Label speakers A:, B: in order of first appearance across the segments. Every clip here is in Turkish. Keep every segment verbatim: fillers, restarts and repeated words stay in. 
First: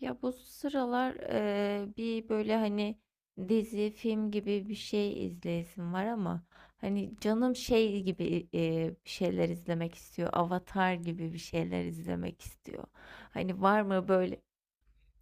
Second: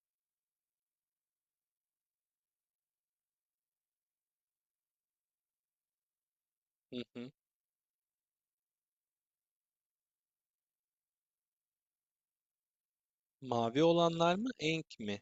A: Ya bu sıralar eee, bir böyle hani dizi, film gibi bir şey izleyesim var ama
B: Hı
A: hani
B: hı.
A: canım şey gibi eee, bir şeyler izlemek istiyor. Avatar gibi bir şeyler izlemek istiyor. Hani var
B: Mavi
A: mı
B: olanlar
A: böyle
B: mı? Enk mi?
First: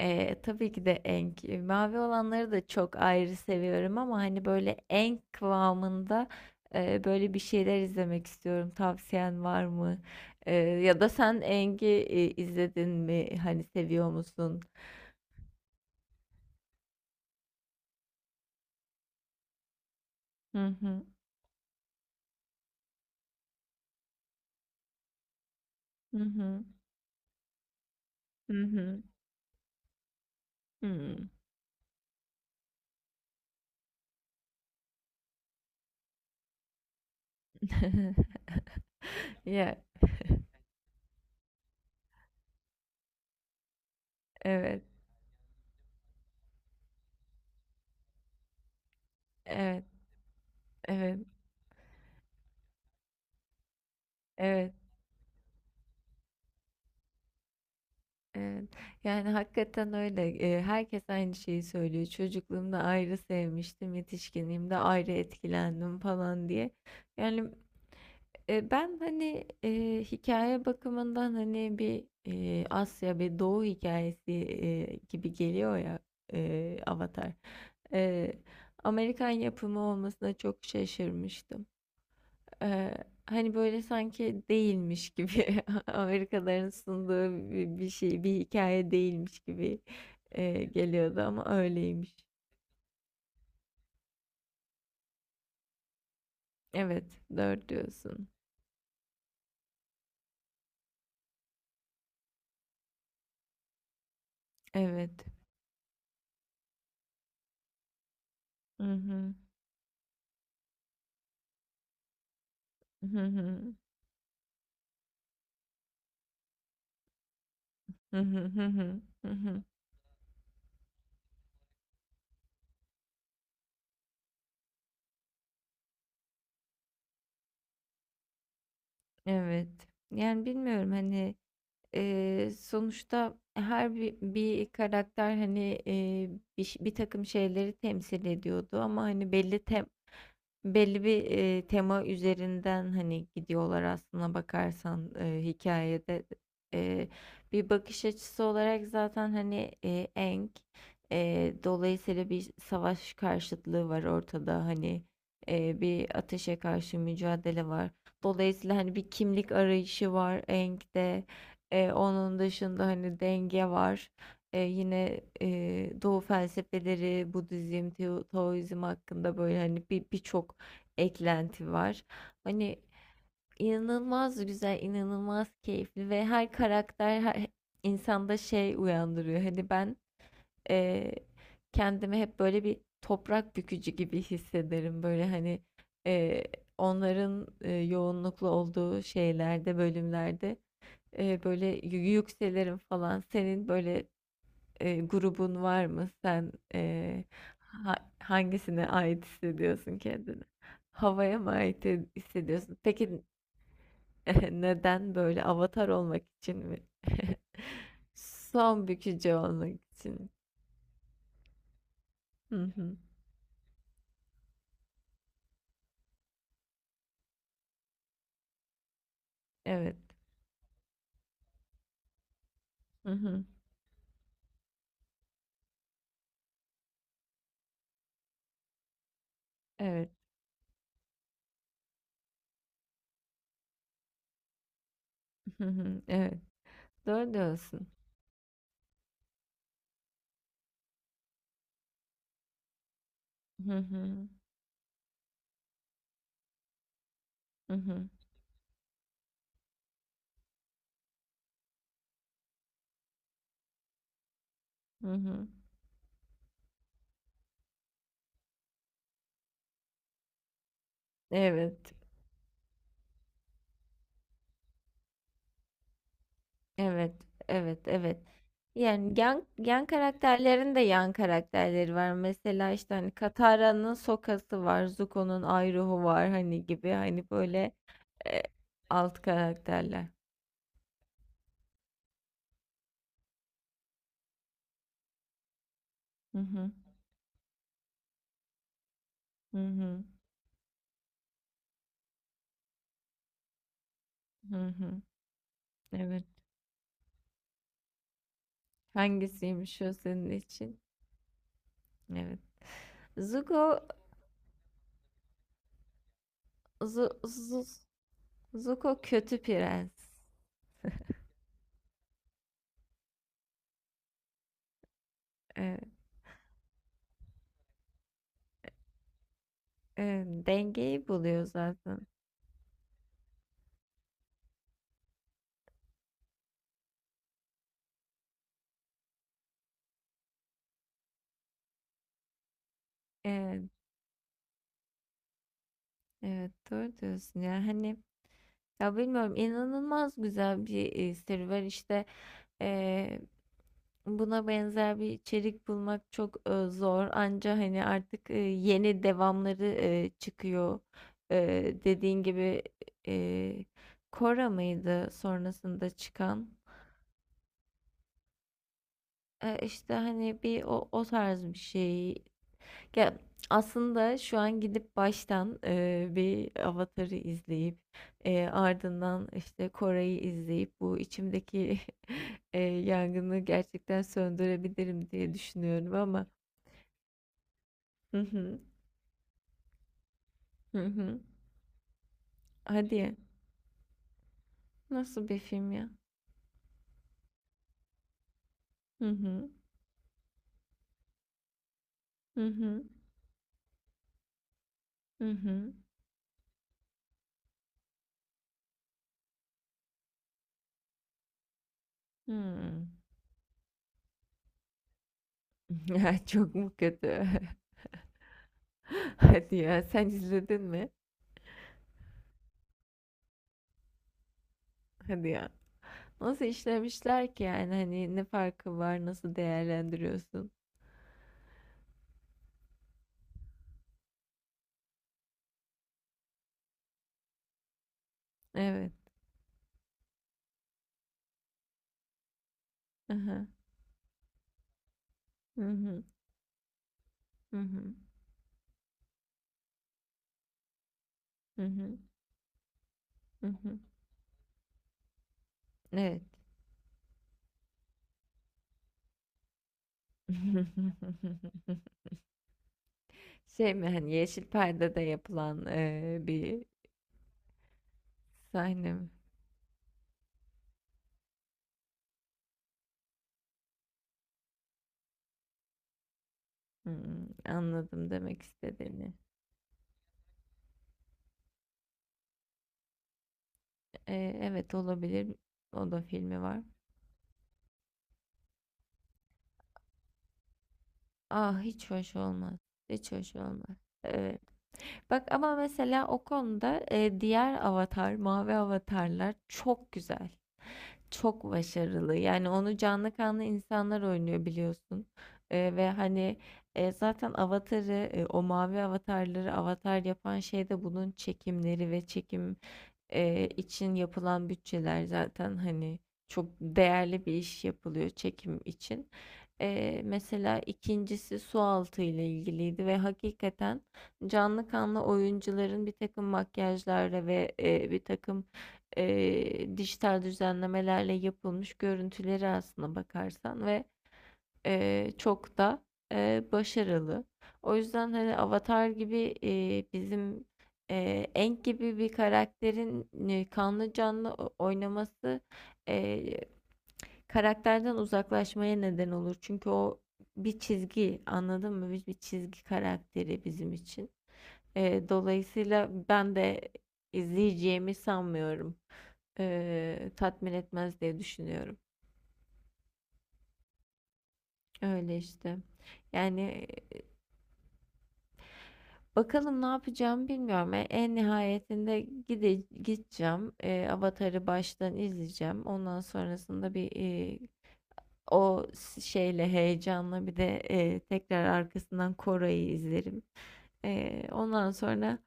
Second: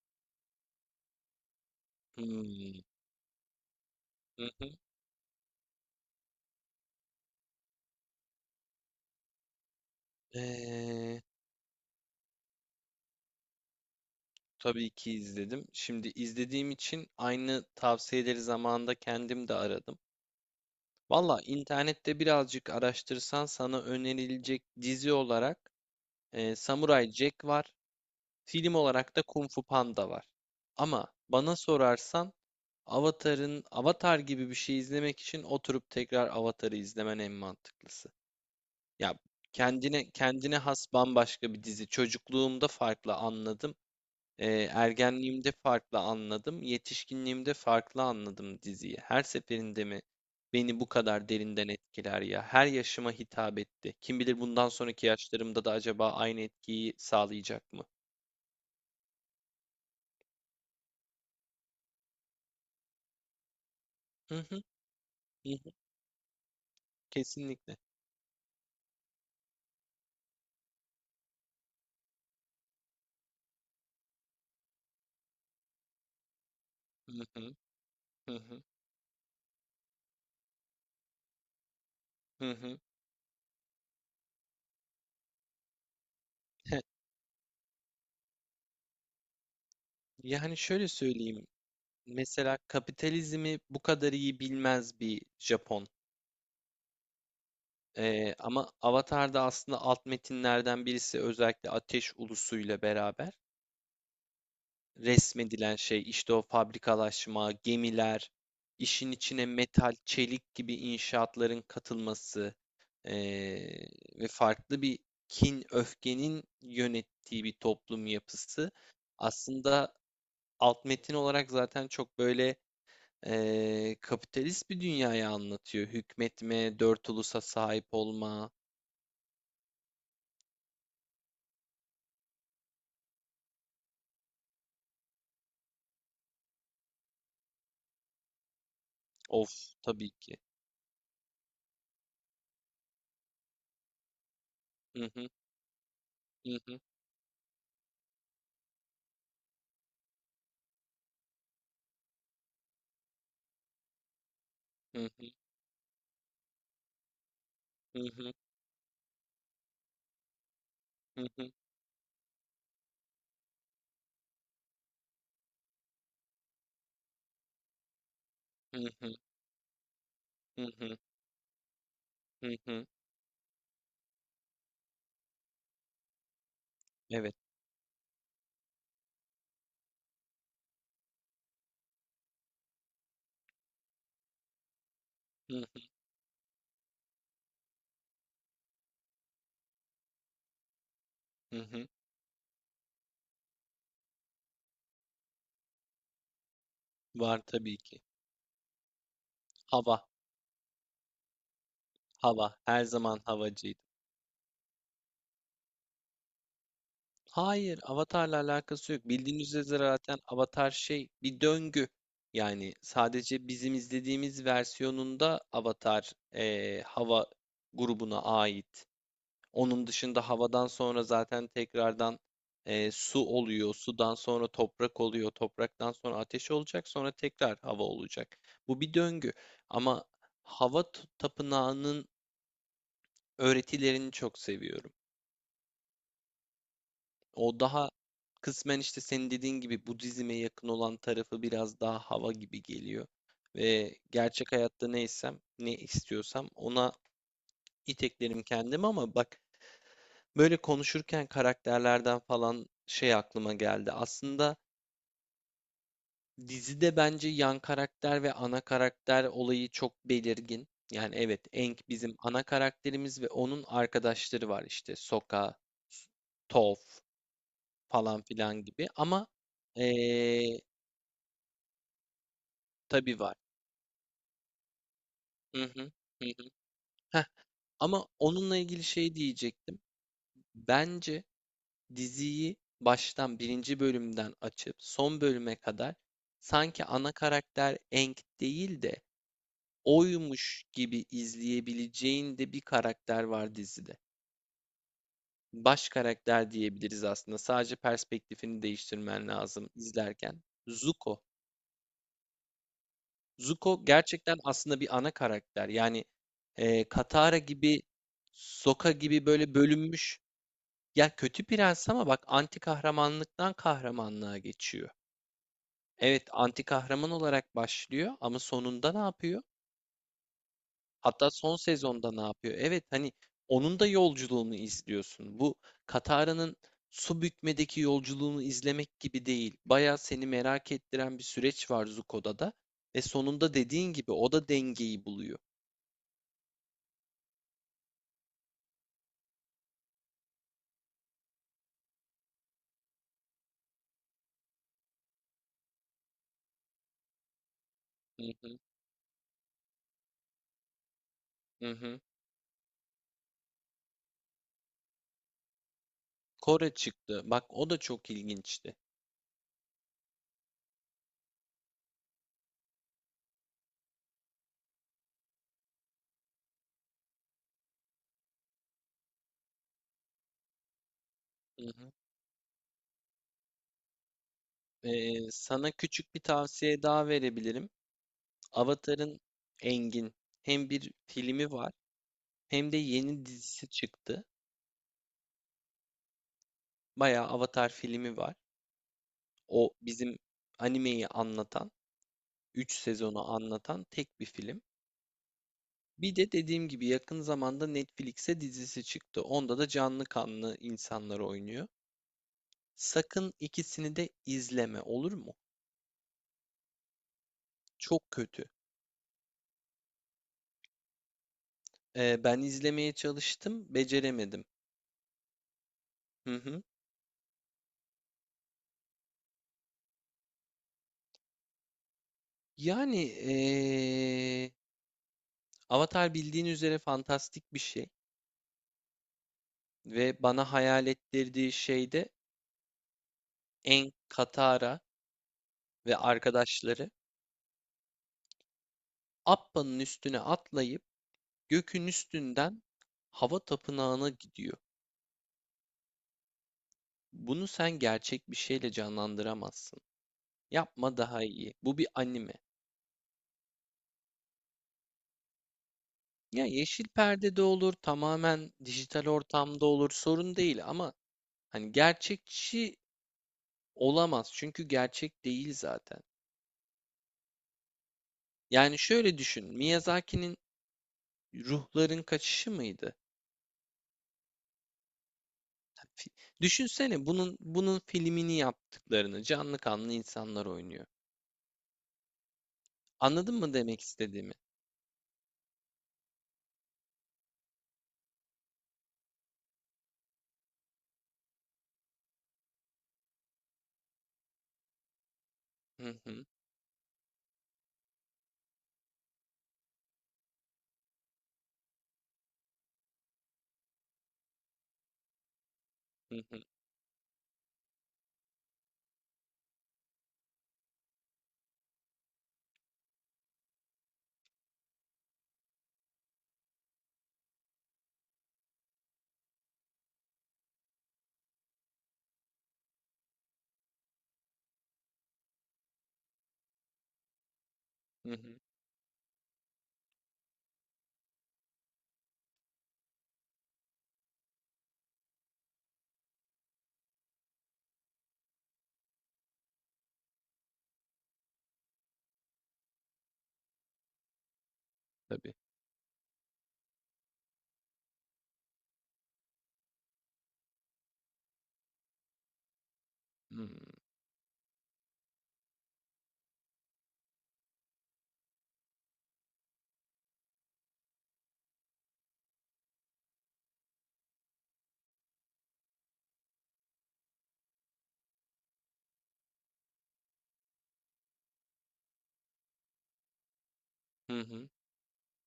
A: eee, tabii ki de Enk. Mavi olanları da
B: Hmm.
A: çok ayrı seviyorum ama
B: Hı
A: hani
B: hı.
A: böyle Enk kıvamında eee, böyle bir şeyler izlemek istiyorum. Tavsiyen var mı? Eee, ya da
B: Ee,
A: sen Enk'i e, izledin mi? Hani seviyor musun?
B: tabii ki izledim. Şimdi izlediğim için aynı tavsiyeleri zamanında kendim de aradım.
A: Hı hı.
B: Valla internette birazcık araştırsan sana önerilecek dizi olarak
A: Hı
B: e,
A: hı.
B: Samurai Jack var.
A: Hı
B: Film
A: hı.
B: olarak da Kung Fu Panda var. Ama
A: Hımm.
B: bana sorarsan Avatar'ın Avatar gibi bir şey izlemek için oturup tekrar Avatar'ı izlemen en mantıklısı. Ya
A: Ya,
B: kendine kendine has bambaşka bir dizi. Çocukluğumda farklı anladım. Ee,
A: evet,
B: ergenliğimde farklı anladım. Yetişkinliğimde farklı anladım diziyi. Her
A: evet,
B: seferinde mi beni bu
A: evet,
B: kadar derinden etkiler ya? Her yaşıma hitap etti. Kim bilir bundan
A: evet,
B: sonraki yaşlarımda da acaba aynı etkiyi sağlayacak mı?
A: evet. Yani, hakikaten öyle. Eee, herkes aynı şeyi söylüyor. "Çocukluğumda ayrı sevmiştim,
B: Hı hı,
A: yetişkinliğimde ayrı
B: hı hı,
A: etkilendim." falan diye. Yani,
B: kesinlikle.
A: eee, ben, hani, eee, hikâye bakımından, hani, bir, eee, Asya bir Doğu hikayesi eee, gibi geliyor ya, eee,
B: Hı
A: Avatar.
B: hı, hı
A: Eee,
B: hı,
A: Amerikan yapımı olmasına çok şaşırmıştım.
B: hı hı.
A: Ee, Hani böyle sanki değilmiş gibi Amerikalıların sunduğu bir, bir şey, bir hikaye değilmiş gibi
B: Yani
A: e,
B: şöyle
A: geliyordu
B: söyleyeyim.
A: ama öyleymiş.
B: Mesela kapitalizmi bu kadar iyi bilmez bir Japon.
A: Evet, dört diyorsun.
B: Ee, ama Avatar'da aslında alt metinlerden birisi özellikle Ateş Ulusu'yla beraber
A: Evet.
B: resmedilen şey işte o fabrikalaşma, gemiler,
A: Hı
B: işin
A: hı.
B: içine metal, çelik gibi inşaatların katılması
A: Hı
B: ee,
A: hı.
B: ve farklı bir kin, öfkenin yönettiği bir toplum
A: Hı hı hı
B: yapısı.
A: hı. Hı hı.
B: Aslında alt metin olarak zaten çok böyle ee, kapitalist bir dünyayı anlatıyor. Hükmetme, dört ulusa sahip olma,
A: Evet. Yani bilmiyorum hani e, sonuçta her bir, bir karakter hani e, bir, ş- bir takım şeyleri temsil ediyordu ama hani
B: of
A: belli tem.
B: tabii ki.
A: Belli bir, eee, tema üzerinden, hani, gidiyorlar aslına bakarsan,
B: Hı hı,
A: eee, hikâyede.
B: hı hı,
A: Eee, Bir bakış açısı olarak zaten, hani, eee, Aang, eee, dolayısıyla bir savaş karşıtlığı var ortada,
B: hı
A: hani,
B: hı,
A: eee, bir ateşe karşı mücadele var.
B: hı hı,
A: Dolayısıyla, hani, bir kimlik arayışı var Aang'de.
B: hı hı,
A: Eee, onun dışında, hani, denge var. Eee, yine, eee, Doğu felsefeleri, Budizm, Teo
B: hı
A: Taoizm
B: hı,
A: hakkında, böyle, hani, bir birçok
B: hı hı,
A: eklenti var.
B: hı
A: Hani
B: hı.
A: inanılmaz güzel, inanılmaz keyifli ve her karakter
B: Evet.
A: her insanda şey uyandırıyor. Hani ben eee, kendimi hep böyle bir toprak bükücü gibi hissederim. Böyle
B: Hı
A: hani
B: hı,
A: eee, onların eee, yoğunluklu olduğu şeylerde, bölümlerde eee,
B: hı
A: böyle yü-
B: hı.
A: yükselirim falan. Senin böyle eee, grubun var mı? Sen, eee,
B: Var tabii
A: ha
B: ki.
A: hangisine ait hissediyorsun
B: Hava,
A: kendini? Havaya mı ait he
B: hava.
A: hissediyorsun?
B: Her zaman
A: Peki,
B: havacıydı.
A: neden böyle avatar olmak için mi?
B: Hayır, Avatar'la
A: Son
B: alakası yok.
A: bükücü
B: Bildiğiniz
A: olmak
B: üzere zaten
A: için.
B: Avatar şey bir döngü.
A: Hı
B: Yani
A: hı.
B: sadece bizim izlediğimiz versiyonunda Avatar eee, hava grubuna ait. Onun
A: Evet.
B: dışında havadan sonra zaten tekrardan e,
A: Hı
B: su
A: hı.
B: oluyor. Sudan sonra toprak oluyor. Topraktan sonra ateş olacak. Sonra tekrar hava olacak. Bu bir döngü. Ama
A: Evet.
B: hava t- tapınağının öğretilerini çok seviyorum.
A: Hı hı. Evet. Doğru
B: O
A: diyorsun.
B: daha kısmen işte senin dediğin gibi Budizm'e yakın olan tarafı biraz daha hava gibi geliyor.
A: Hı
B: Ve
A: hı.
B: gerçek hayatta neysem, ne istiyorsam ona
A: Hı hı.
B: iteklerim kendimi, ama bak, Böyle konuşurken karakterlerden falan şey aklıma geldi. Aslında
A: Hı hı.
B: dizide bence yan karakter ve ana karakter olayı çok belirgin. Yani evet, Aang
A: Evet.
B: bizim ana karakterimiz ve onun arkadaşları var işte Sokka, S- Toph
A: Evet, evet, evet.
B: falan filan gibi.
A: Yani
B: Ama
A: yan, yan
B: eee
A: karakterlerin de yan karakterleri var. Mesela işte hani
B: tabii var.
A: Katara'nın Soka'sı var, Zuko'nun
B: Hı hı,
A: Iroh'u
B: hı
A: var
B: hı.
A: hani gibi
B: Heh,
A: hani böyle
B: ama
A: e,
B: onunla ilgili şey
A: alt
B: diyecektim.
A: karakterler.
B: Bence Diziyi baştan birinci bölümden açıp son bölüme kadar
A: Hı hı,
B: sanki ana karakter Aang değil de
A: hı hı,
B: oymuş gibi izleyebileceğin de bir karakter var dizide.
A: hı hı.
B: Baş
A: Evet.
B: karakter diyebiliriz aslında. Sadece perspektifini değiştirmen lazım
A: Hangisiymiş o senin
B: izlerken.
A: için?
B: Zuko.
A: Evet. Zuko,
B: Zuko gerçekten aslında bir ana karakter. Yani e,
A: Zu,
B: Katara
A: Zu,
B: gibi, Sokka
A: Zuko
B: gibi
A: kötü
B: böyle bölünmüş.
A: prens.
B: Ya kötü prens, ama bak, anti kahramanlıktan kahramanlığa geçiyor.
A: Evet,
B: Evet, anti kahraman olarak başlıyor ama sonunda ne yapıyor?
A: evet. Dengeyi
B: Hatta
A: buluyor
B: son
A: zaten.
B: sezonda ne yapıyor? Evet, hani onun da yolculuğunu izliyorsun. Bu Katara'nın su bükmedeki yolculuğunu izlemek gibi değil. Bayağı seni merak ettiren bir süreç var Zuko'da da, ve sonunda
A: Evet,
B: dediğin gibi o da dengeyi buluyor.
A: evet doğru diyorsun ya. Hani. Ya bilmiyorum inanılmaz güzel bir e, serüven işte, e, buna benzer bir içerik bulmak çok e, zor, anca hani
B: Hı
A: artık e,
B: hı,
A: yeni devamları e, çıkıyor. E,
B: hı hı.
A: Dediğin gibi e, Cora mıydı sonrasında çıkan.
B: Kore çıktı. Bak o da çok ilginçti.
A: E, işte hani bir o, o tarz bir şey. Ya aslında şu an gidip baştan eee, bir Avatar'ı izleyip eee, ardından işte Kore'yi izleyip bu
B: Hı
A: içimdeki
B: hı.
A: eee, yangını gerçekten söndürebilirim
B: Ee,
A: diye
B: sana
A: düşünüyorum
B: küçük bir
A: ama.
B: tavsiye daha verebilirim.
A: Hı hı
B: Avatar'ın Engin hem
A: hı
B: bir
A: hı.
B: filmi var. Hem de
A: Hadi ya.
B: yeni dizisi çıktı.
A: Nasıl bir film ya?
B: Bayağı Avatar filmi var.
A: Hı hı
B: O bizim animeyi anlatan,
A: hı
B: üç
A: hı
B: sezonu anlatan tek bir film.
A: hı hı.
B: Bir de dediğim gibi yakın zamanda Netflix'e dizisi çıktı. Onda da canlı kanlı insanlar oynuyor.
A: Hmm.
B: Sakın ikisini de izleme, olur mu?
A: Ya çok mu kötü?
B: Çok kötü.
A: Hadi ya sen izledin mi?
B: Ee, ben izlemeye çalıştım, beceremedim.
A: Hadi ya.
B: Hı
A: Nasıl
B: hı.
A: işlemişler ki yani hani ne farkı var, nasıl değerlendiriyorsun?
B: Yani ee, Avatar bildiğin üzere fantastik bir şey,
A: Evet.
B: ve bana hayal ettirdiği şey de
A: Aha,
B: En Katara ve
A: hı.
B: arkadaşları
A: Hı hı. Hı hı.
B: Appa'nın üstüne atlayıp
A: Hı
B: gökün
A: hı.
B: üstünden hava
A: Hı hı.
B: tapınağına gidiyor.
A: Evet.
B: Bunu sen gerçek bir şeyle canlandıramazsın. Yapma daha iyi. Bu bir anime.
A: Şey mi hani yeşil perdede yapılan eee,
B: Ya
A: bir
B: yeşil perdede olur, tamamen
A: sahne
B: dijital
A: mi?
B: ortamda olur, sorun değil, ama hani gerçekçi olamaz çünkü gerçek değil zaten.
A: Hmm, anladım demek
B: Yani
A: istediğini.
B: şöyle düşün, Miyazaki'nin Ruhların Kaçışı mıydı?
A: Eee, evet olabilir. O da
B: Fi-
A: filmi var.
B: Düşünsene bunun bunun filmini yaptıklarını, canlı kanlı insanlar oynuyor.
A: Ah hiç hoş olmaz. Hiç
B: Anladın
A: hoş
B: mı
A: olmaz.
B: demek istediğimi?
A: Evet. Bak ama mesela o konuda eee, diğer avatar, mavi avatarlar çok güzel. Çok başarılı. Yani onu canlı kanlı insanlar oynuyor biliyorsun. Eee, ve
B: Hı hı
A: hani, eee, zaten Avatar'ı, eee, o mavi avatarları Avatar yapan şey de bunun çekimleri ve çekim, eee, için yapılan bütçeler zaten hani
B: hı hı
A: çok değerli bir iş yapılıyor çekim için. Eee, mesela ikincisi.'si sualtı ile ilgiliydi ve hakikaten canlı kanlı oyuncuların bir takım makyajlarla ve, e, bir takım eee, dijital düzenlemelerle yapılmış görüntüleri aslında bakarsan ve eee, çok da eee, başarılı. O yüzden
B: hı
A: hani
B: hı.
A: Avatar gibi eee, bizim eee Aang gibi bir karakterin e, kanlı canlı o- oynaması eee, karakterden uzaklaşmaya neden olur. Çünkü o bir çizgi, anladın mı? Biz bir çizgi karakteri bizim için. Eee,
B: Tabii.
A: dolayısıyla ben de izleyeceğimi sanmıyorum, eee, tatmin etmez diye düşünüyorum.
B: Hı
A: Öyle işte. Yani. Bakalım ne yapacağım bilmiyorum. E, En nihayetinde gide gideceğim. E, Avatar'ı baştan izleyeceğim. Ondan sonrasında bir e, o şeyle heyecanla bir de e, tekrar arkasından Koray'ı izlerim.
B: hı
A: Ee,
B: hı.
A: ondan sonra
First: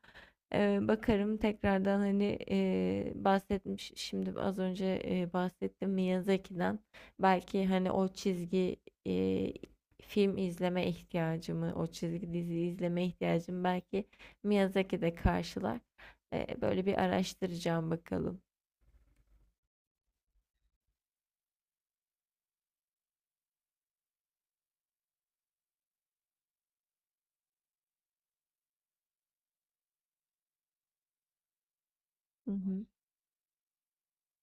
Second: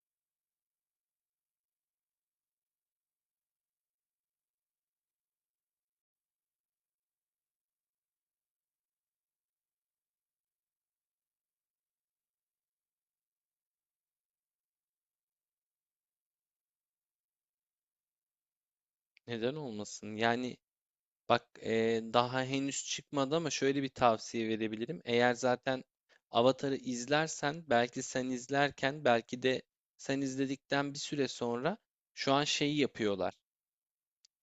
A: e, bakarım tekrardan hani e, bahsetmiş şimdi az önce e, bahsettim Miyazaki'den, belki hani o çizgi e, film izleme ihtiyacımı, o çizgi dizi izleme ihtiyacımı belki Miyazaki de karşılar. Ee, böyle bir araştıracağım bakalım.
B: Neden olmasın? Yani bak, eee, daha henüz çıkmadı ama şöyle bir tavsiye verebilirim. Eğer zaten Avatar'ı izlersen, belki sen izlerken belki de sen izledikten bir süre sonra, şu an
A: Hı
B: şeyi
A: hı.
B: yapıyorlar.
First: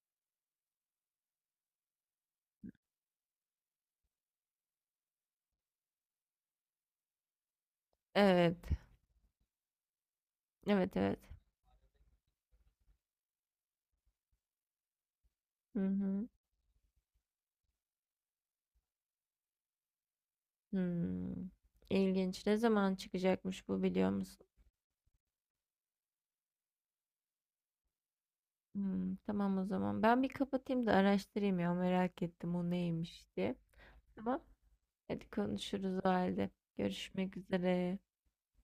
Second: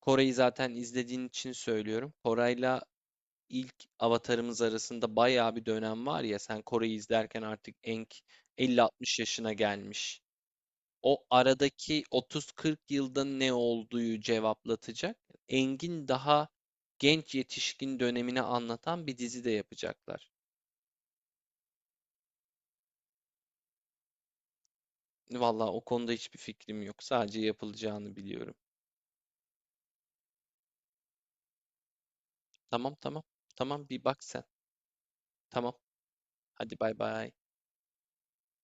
B: Kore'yi zaten izlediğin için söylüyorum. Koray'la ilk Avatar'ımız arasında bayağı bir dönem var ya, sen Kore'yi izlerken artık Aang
A: Evet.
B: elli altmış yaşına gelmiş.
A: Evet evet.
B: O aradaki otuz kırk yılda ne olduğu cevaplatacak.
A: Hı
B: Engin
A: hı.
B: daha genç yetişkin dönemini anlatan bir dizi de yapacaklar.
A: Hmm. İlginç. Ne zaman çıkacakmış bu, biliyor musun?
B: Vallahi o konuda hiçbir fikrim yok. Sadece yapılacağını biliyorum.
A: Hmm, tamam o zaman. Ben bir kapatayım da araştırayım ya, merak ettim o
B: Tamam tamam.
A: neymiş diye.
B: Tamam, bir bak
A: Tamam.
B: sen.
A: Hadi
B: Tamam.
A: konuşuruz o halde.
B: Hadi bay bay.
A: Görüşmek üzere.